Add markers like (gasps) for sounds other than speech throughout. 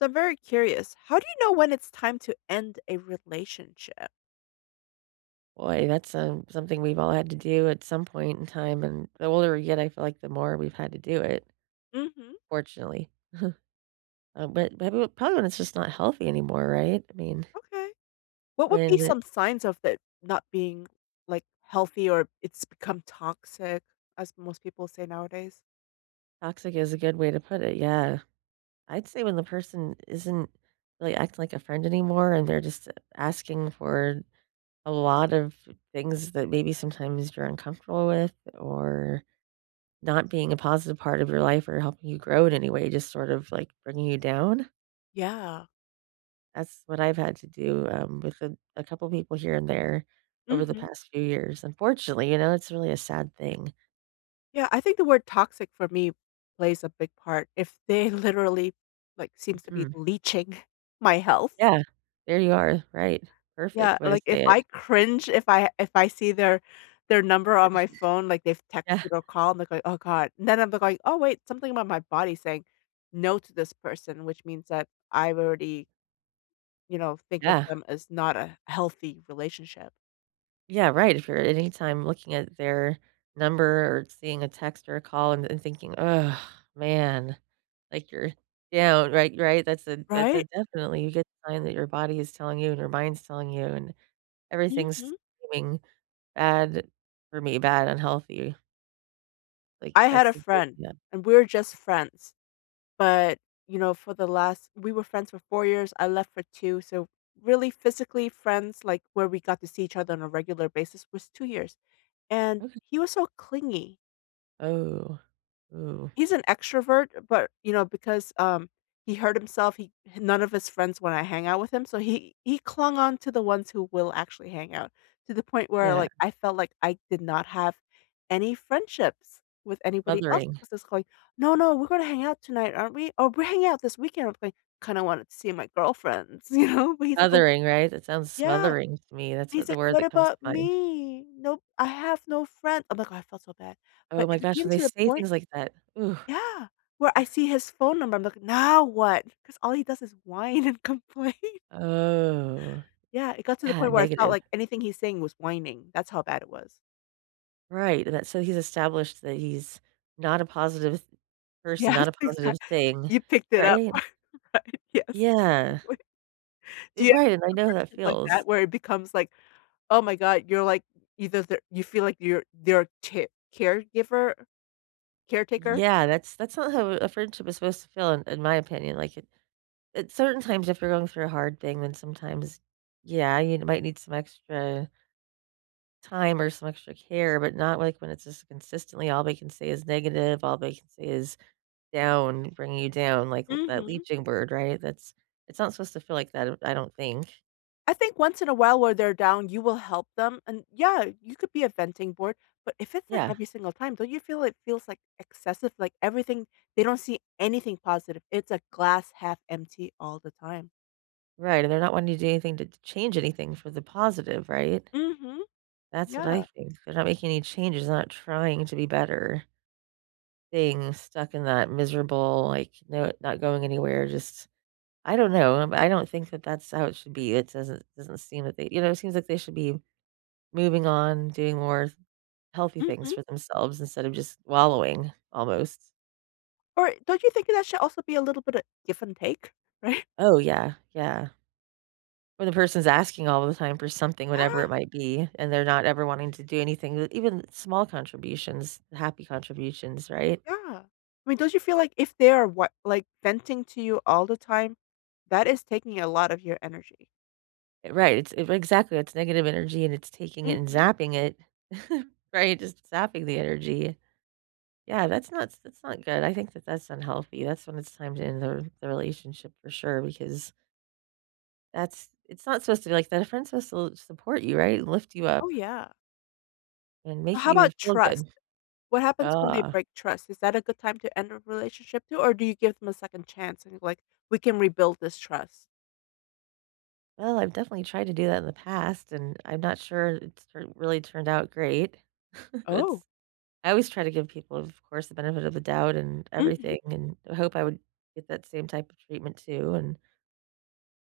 So, I'm very curious. How do you know when it's time to end a relationship? Boy, that's, um, something we've all had to do at some point in time, and the older we get, I feel like the more we've had to do it, Mhm. fortunately. (chuckles) Um, but but w probably when it's just not healthy anymore, right? I mean Okay. What would be when some signs of it not being, like, healthy or it's become toxic, as most people say nowadays? Toxic is a good way to put it, yeah. I'd say when the person isn't really acting like a friend anymore and they're just asking for a lot of things that maybe sometimes you're uncomfortable with or not being a positive part of your life or helping you grow in any way, just sort of, like, bringing you down. Yeah. That's what I've had to do, um, with a a couple people here and there over the Mhm. past few years, unfortunately, you know, it's really a sad thing. Yeah, I think the word toxic for me plays a big part if they literally, like, seems to be Mhm. leeching my health. Yeah. There you are, right, Yeah, perfect way to like, if say I it. cringe, if I if I see their their number on my phone, like, they've (laughs) Yeah. texted or called, they're like, "Oh god," and then I'd look, like, "Oh, wait." Something about my body saying "no" to this person, which means that I've already you know, think of Yeah. them as not a healthy relationship. Yeah, right, if you're at any time looking at their number or seeing a text or a call and and thinking, "Ugh, man," like you're down, right, right, that's a that's a Right? definitely a good sign that your body is telling you and your mind's telling you and everything's Mhm. seeming bad for me bad, unhealthy. Like, I had that's a the good friend, yep. and we're just friends. But, you know, for the last we were friends for 4 years, I left for 2, so, really, physically friends, like, where we got to see each other on a regular basis was 2 years, and Okay. he was so clingy. Oh. Ooh. He's an extrovert, but, you know, because, um, he hurt himself, he h none of his friends wanna hang out with him, so he he clung on to the ones who will actually hang out, to the point where, Yeah. like, I felt like I did not have any friendships with anybody else Smothering. 'cause it's like, "No, no. We're gonna hang out tonight, aren't we? Oh, we're hanging out this weekend, with me," kinda wanted to see my girlfriends, you know, but he's like, "Oh" Smothering, right? That sounds Yeah, smothering to me, that's what he's like, the word "What that comes to about mind. me? Nope. I have no friend" I'm like, "Oh," I felt so bad. But Oh my it gosh, became when they to the say point things like that, ooh. yeah, where I (scoffs) see his phone number, I'm like, "Now what?" Because all he does is whine and complain. Oh, Yeah, it got to the yeah, point where I felt negative. like anything he's saying was whining, that's how bad it was. Right, and that so he's established that he's not a positive s person, Yes, not a positive exact thing. you picked it up Right? (chuckles) right, yes, Yeah. exactly. Do Eh, you have right and I some know how that friendship like feels. that, where it becomes, like, oh my god, you're, like, either their you feel like you're their tear caregiver? Caretaker? Yeah, that's that's not how a friendship is supposed to feel in in my opinion, like, at at certain times, if you're going through a hard thing, then sometimes, yeah, you’d might need some extra time or some extra care, but not, like, when it's just consistently all they can say is negative, all they can say is down, bringing you down, like, l that Mhm. leaching bird, right? That's it's not supposed to feel like that, I don't think. I think, once in a while, while they're down, you will help them. And, yeah, you could be a venting board, but if it's, like, Yeah. every single time, don't you feel it feels, like, excessive? Like, everything they don't see anything positive. It's a glass 1/2 empty all the time. Right, and they're not wanting to do anything to t change anything for the positive, right? Mhm. That's what I Yeah. think. They're not making any changes, they're not trying to be better. Being stuck in that miserable, like, no not going anywhere. Just I don't know, I'm I don't think that that's how it should be. It doesn't doesn't seem that they you know, seems like they should be moving on, doing more healthy things Mhm. for themselves instead of just wallowing, almost. Or don't you think that that should also be a little bit of give and take? Right? Oh, yeah. Yeah. Or the person's asking all of the time for something, whatever it (gasps) might be, and they're not ever wanting to do anything that even small contributions, happy contributions, right? Yeah, I mean, don't you feel like if they are, what, like, venting to you all the time, that is taking a lot of your energy. Right. It's if exactly. It's negative energy, and it's taking it and Mhm. zapping it, (chuckles) right, just zapping the energy. Yeah. That's not s that's not good. I think that that's unhealthy. That's when it's time to end the r the relationship, for sure, because that's It's not supposed to be like that. A friend's suppose to l support you, right, and lift you Oh, up yeah. and make How you about feel trust? good. What happens when they Ugh. break trust? Is that a good time to end a relationship, too, or do you give them a 2nd chance and, like, we can rebuild this trust? Well, I've definitely tried to do that in the past, and I'm not sure it's r really turned out great. (chuckles) Oh. It's I always try to give people, of course, the benefit of the doubt and Mhm. everything, and I hope I would get that same type of treatment, too. And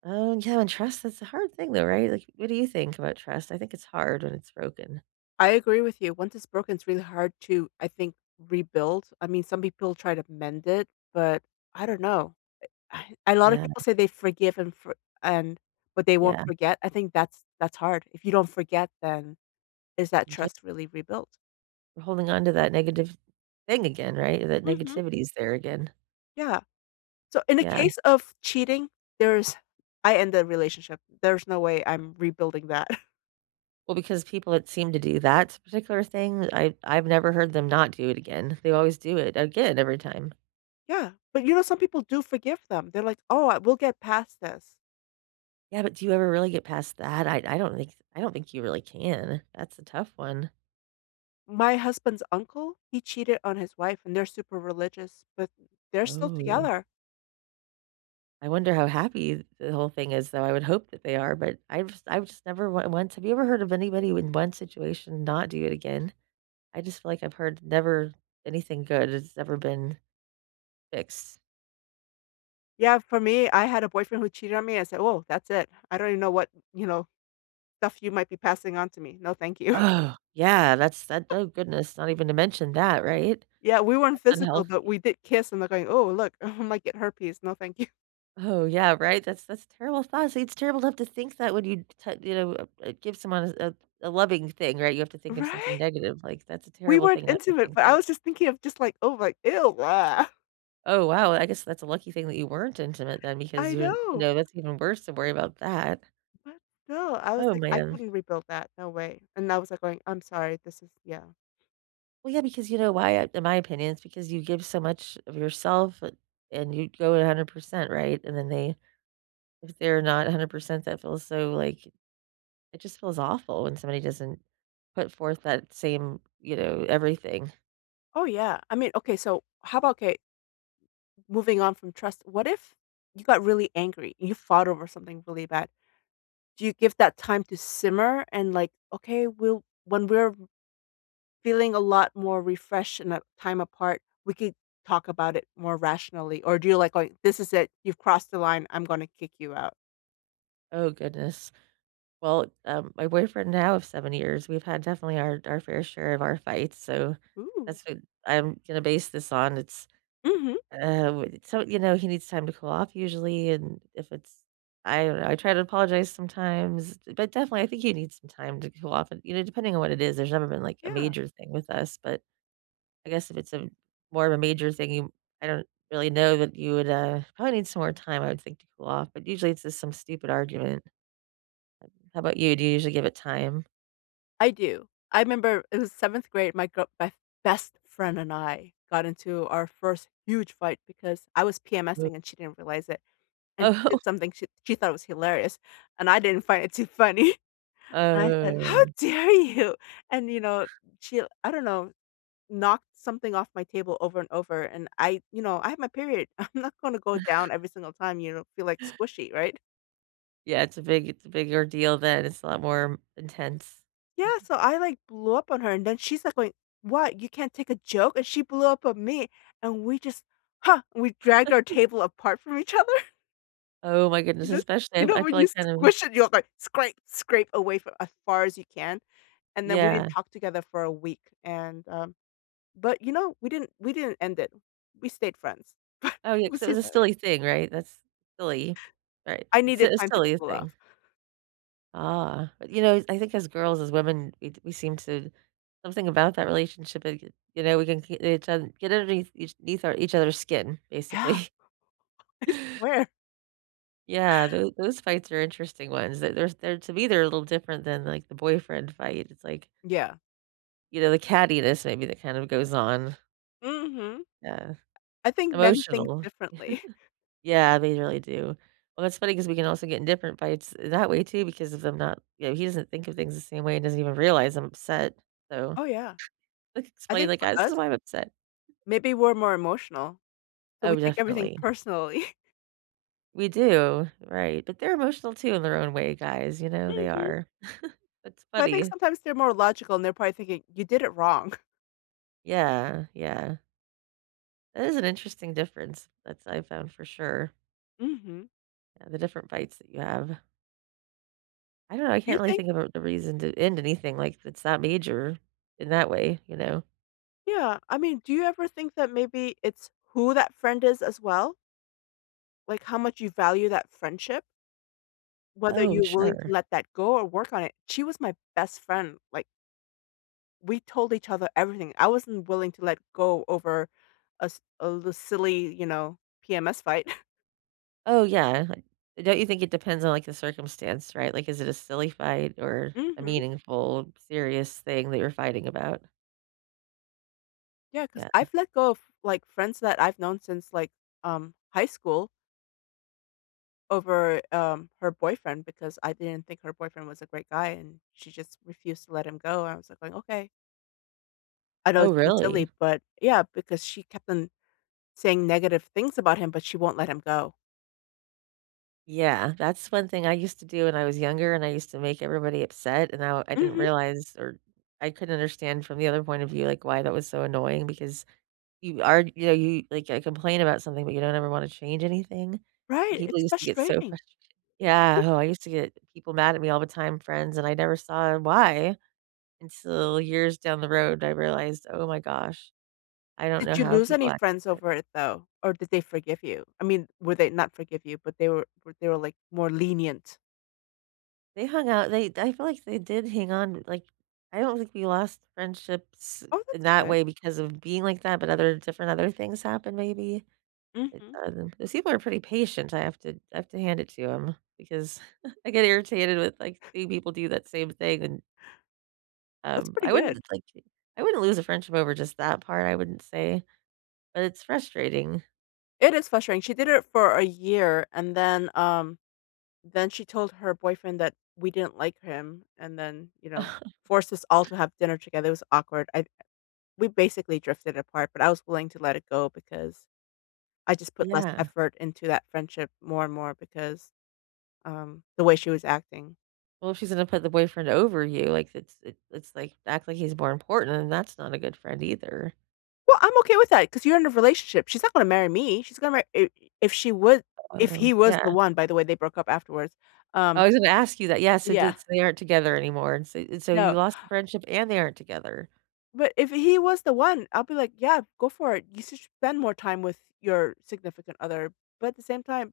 Oh, yeah, and trust is a hard thing, though, right? Like, what do you think about trust? I think it's hard when it's broken. I agree with you. Once it's broken, it's really hard to, I think, rebuild. I mean, some people try to mend it, but I don't know. Eh I (sighs) a lot of Yeah. people say they forgive and for and, but they won't Yeah. forget. I think that's that's hard. If you don't forget then, is that Ye trust really rebuilt? Holding on to that negative, thing again, right? That Mhm. negativity is there again. Yeah. So, in the Yeah. case of cheating, there's I end the relationship, there's no way I'm rebuilding that. (chuckles) Well, because people that seem to do that particular thing, I I've never heard them not do it again. They always do it again every time. Yeah. But, you know, some people do forgive them. They're like, "Oh, uh, we'll get past this." Yeah, but do you ever really get past that? I I don't think I don't think you really can. That's a tough one. My husband's uncle, he cheated on his wife, and they're super religious, but they're still Oh. together. I wonder how happy the whole thing is, though, I would hope that they are, but I was I was never w went have you ever heard of anybody with one situation not do it again? I just feel like I've heard never anything good has ever been fixed. Yeah, for me, I had a boyfriend who cheated on me. I said, "Oh, that's it. I don't even know what, you know, stuff you might be passing on to me. No, thank you." Ugh, yeah. That's that (giggles) oh, goodness. Not even to mention that, right? Yeah, we weren't That's physical, but unhealthy. we did kiss, and they're going, "Oh, look. (chuckles) Might get herpes. No. Thank you." Oh, yeah, right? That's that's terrible thoughts. It's terrible to have to think that when you t You know, uh, eh, give someone a s a loving thing, right? You have to think of something Right? negative. Like, that's a We terrible weren't thing to have to intimate, think but that I way was just thinking of just, like, "Oh my, ew, bleh." (chuckles) Oh, wow. I guess that's a lucky thing that you weren't intimate then because I you're you know. know, that's even worse to worry about that. But still, I was Oh, like, "I man. couldn't rebuild that. No way." And I was like going, "I'm sorry. This is" Yeah. Well, yeah, because you know why? Uh, in my opinion, it's because you give so much of yourself, bu and you go 100%, right? And then they if they're not 100%, that feels so, like it just feels awful when somebody doesn't put forth that same, you know, everything. Oh, yeah. I mean, okay. So how about, 'kay moving on from trust, what if you got really angry? You fought over something really bad. Do you give that time to simmer and, like, "Okay, we'll when we're feeling a lot more refreshed in that time apart, we could talk about it more rationally." Or do you like going, "This is it. You've crossed the line. I'm gonna kick you out." Oh goodness. Well, um, my boyfriend now of 7 years, we've had definitely our our fair share of our fights, so Ooh. that's what I'm gonna base this on, it's, Mhm. uh, what it so, you know, he needs time to cool off usually, and if it's I don't know, I try to apologize sometimes, d but, definitely, I think he needs some time to cool off, and, you know, depending on what it is, there's never been, like, a Yeah. major thing with us, but I guess if it's a more of a major thing he I don't really know that you would, uh, probably need some more time, I would think, to cool off, but, usually, it's just some stupid argument. How 'bout you? Do you usually give it time? I do. I 'member it was 7th grade, my girl my f best friend and I got into our first huge fight because I was Hu PMS-ing, and she didn't realize it. And she Oh. did something sh she thought was hilarious, and I didn't find it too funny. I said, “How Oh. dare you? “And, you know, she I don't know, knocked something off my table over and over, and I, you know, I have my period, I'm not gonna go down (chuckles) every single time you don't feel like squishy, right? Yeah, it's a big it's a big ordeal then. It's a lot more intense. Yeah, (chuckles) so I, like, blew up on her, and then she's like, going, "What? You can't take a joke?" And she blew up on me, and we just Ha! We dragged our (chuckles) table apart from each other. Oh my goodness, You know especially you if know I when feel you like, kind of squish it, you're like, "Scrape, scrape away," for as far as you can? And then we didn't Yeah. talk together for a week. And, um, but, you know, we didn't we didn't end it. We stayed friends. (chuckles) Oh, yeah, It 'cause was it was a hilari silly thing, right? That's silly, right, I it's needed a time to silly cool thing. off. Ah, but, you know, I think as girls, as women, we we seem to something about that relationship, like, you know, we can k each other get underneath each eth each other's skin, Yeah. basically. (chuckles) I swear. Yeah, tho those fights are interesting ones, th there's, they're to me, they're a little different than, like, the boyfriend fight, it's like Yeah. you know, the cattiness, maybe, that kind of goes on. Mhm. Yeah. I I think men think Emotional. (laughs) differently. Yeah, they really do. Well, that's funny 'cause we can also get in different fights that way, too, because of them not you know, he doesn't think of things the same way and doesn't even realize I'm upset, so Oh, yeah. like, I explain, think like, for "Ah, this is us why I'm upset." maybe we're more emotional. So we Oh, take everything definitely. personally. We do, right, but they're emotional, too, in their own way, guys. You know? They Mhm. are, (chuckles) that's But I think funny. sometimes they're more logical, and they're probably thinking, "You did it wrong." Yeah. Yeah. That is an interesting difference that's I found for sure. Mhm. Yeah. The different fights that you have. I don't know. I Do you can't really think think of the reason to end anything. Like, it's that major, in that way. You know? Yeah, I mean, do you ever think that maybe it's who that friend is as well? Like, how much you value that friendship? Whether Oh, you're willing to sure. let that go or work on it. She was my best friend. Like we told each other everything. I wasn't willing to let go over a s a little silly, you know, PMS fight. (chuckles) Oh, yeah. Don't you think it depends on, like, the circumstance? Right? Like, is it a silly fight or a Mhm. meaningful, serious thing that you're fighting about? Yeah, 'cause Yeah. I've let go of, like, friends that I've known since, like, um, high school over, um, her boyfriend because I didn't think her boyfriend was a great guy, and she just refused to let him go. I was like going, "Okay" I know Oh, it seems really? silly, but yeah, because she kept on saying negative things about him, but she won't let him go. Yeah. That's one thing I used to do when I was younger, and I used to make everybody upset, and now I didn't Mhm. realize or I couldn't understand from the other point of view, like, why that was so annoying because you are you know y you like, I complain about something, but you don't ever wanna change anything. Right, People it's used to get so frustrating. frust Yeah, oh, I used to get people mad at me all the time, friends, and I never saw why until years down the road, I realized, oh my gosh, I don't Did know you how lose people any act friends (unintelligible) over it though? Or did they forgive you? I mean, would they not forgive you, but they were they were, like, more lenient? They hung out, they I feel like they did hang on, like, I don't think we lost friendships Oh, in that's that good. way because of being like that, but other different other things happened maybe. Mhm. (unintelligible) 'cause people are pretty patient, I have to I have to hand it to 'em because (chuckles) I get irritated with, like, seeing people do that same thing, and That's Um, pretty I good. wouldn't, like, I wouldn't lose a friendship over just that part, I wouldn't say. But it's frustrating. It is frustrating, she did it for a year, and then, um, then she told her boyfriend that we didn't like him and then, you know, (laughs) forced us all to have dinner together, it was awkward. I we basically drifted apart, but I was willing to let it go because I just put less Yeah. effort into that friendship more and more because, um, the way she was acting. Well, if she's gonna put the boyfriend over you, like, it's it's it's like, act like he's more important, then that's not a good friend either. Well, I'm okay with that, ‘cause you're in a relationship. She's not gonna marry me. She's gonna marry i if she would, if Oh, he was the yeah. one- by the way, they broke up afterwards, um I was gonna ask you that, yes. So Yeah. did they aren't together anymore. And so and so No. you lost the friendship, and they aren't together. But if he was the one, I'll be like, “Yeah, go for it. You should spend more time with your significant other,” but at the same time,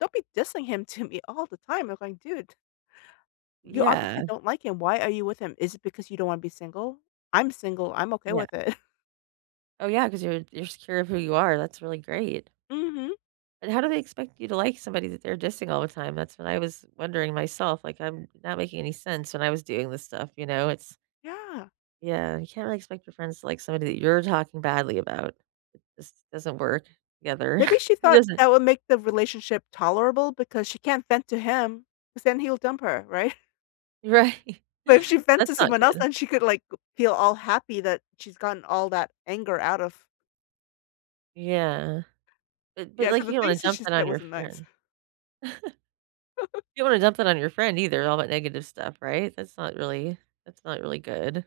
don't be dissing him to me all the time. I'm going, “Dude" "you, obviously, Yeah. don't like him. Why are you with him? Is it because you don't wanna be single? I'm single, I'm okay Yeah. with it.“ Oh, yeah, ‘cause you're you're secure of who you are, that's really great. Mhm. And how do they expect you to like somebody that they're dissing all the time? That's what I was wondering myself, like, I'm not making any sense when I was doing this stuff, you know, it's Yeah. Yeah, you can't really expect your friends to like somebody that you're talking badly about. It just doesn't work together. Maybe (chuckles) she It thought doesn't. that would make the relationship tolerable because she can't vent to him, 'cause then he'll dump her, right? Right. But if she vent to That's not someone else, good. then she could, like, g feel all happy that she's gotten all that anger out of Yeah. but but, Yeah, ‘cause like, the you don't wanna things that dump she that said on your wasn't nice. friend. (chuckles) (chuckles) You don't wanna dump that on your friend either, all that negative stuff, right? That's not really that's not really good.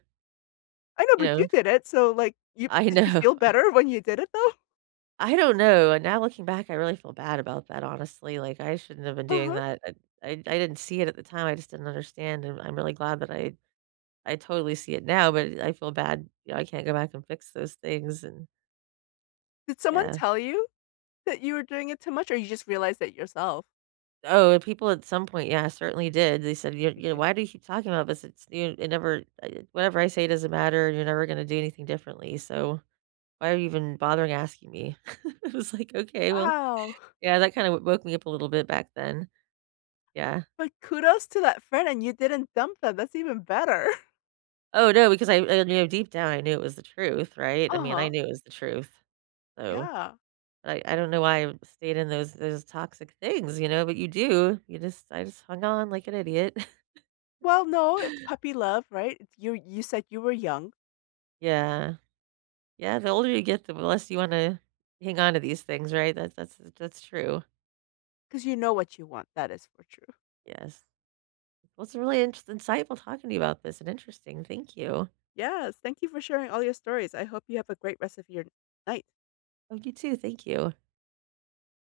I know, You but know? you did it, so, like, you I did you know. feel better when you did it, though? I don't know, and now looking back, I really feel bad about that, honestly, like, I shouldn't have been doing Uh-huh. that. I I I didn't see it at the time, I just didn't understand, and I'm really glad that I I totally see it now, but I feel bad, you know, I can't go back and fix those things, and Did someone Yeah. tell you, that you were doing it too much, or you just realized it yourself? Oh, people at some point, yeah, certainly did. They said, you're yeah, Okay. “Why do you keep talking about this? It's you it never I whatever I say doesn't matter, you're never gonna do anything differently, so, why are you even bothering asking me?” I was like, “Okay, well.” Wow. Yeah, that kinda w woke me up a little bit back then. Yeah. But kudos to that friend, and you didn't dump them. That's even better. Oh, no, because I I knew deep down, I knew it was the truth, right? I mean, I Uh-huh. knew it was the truth. So, Yeah. I I don't know why I stayed in those those toxic things, you know, but you do, you just I just hung on like an idiot. (chuckles) Well, no. It's puppy love, right? It’s your you said you were young. Yeah. Yeah, the older you get, the w less you wanna hang on to these things, right? That that's s that's true. ‘Cause you know what you want. That is for true. Yes. Well, it's really intr insightful talking to you about this and interesting, thank you. Yes, thank you for sharing all your stories, I hope you have a great rest of your night. Oh, you too, thank you.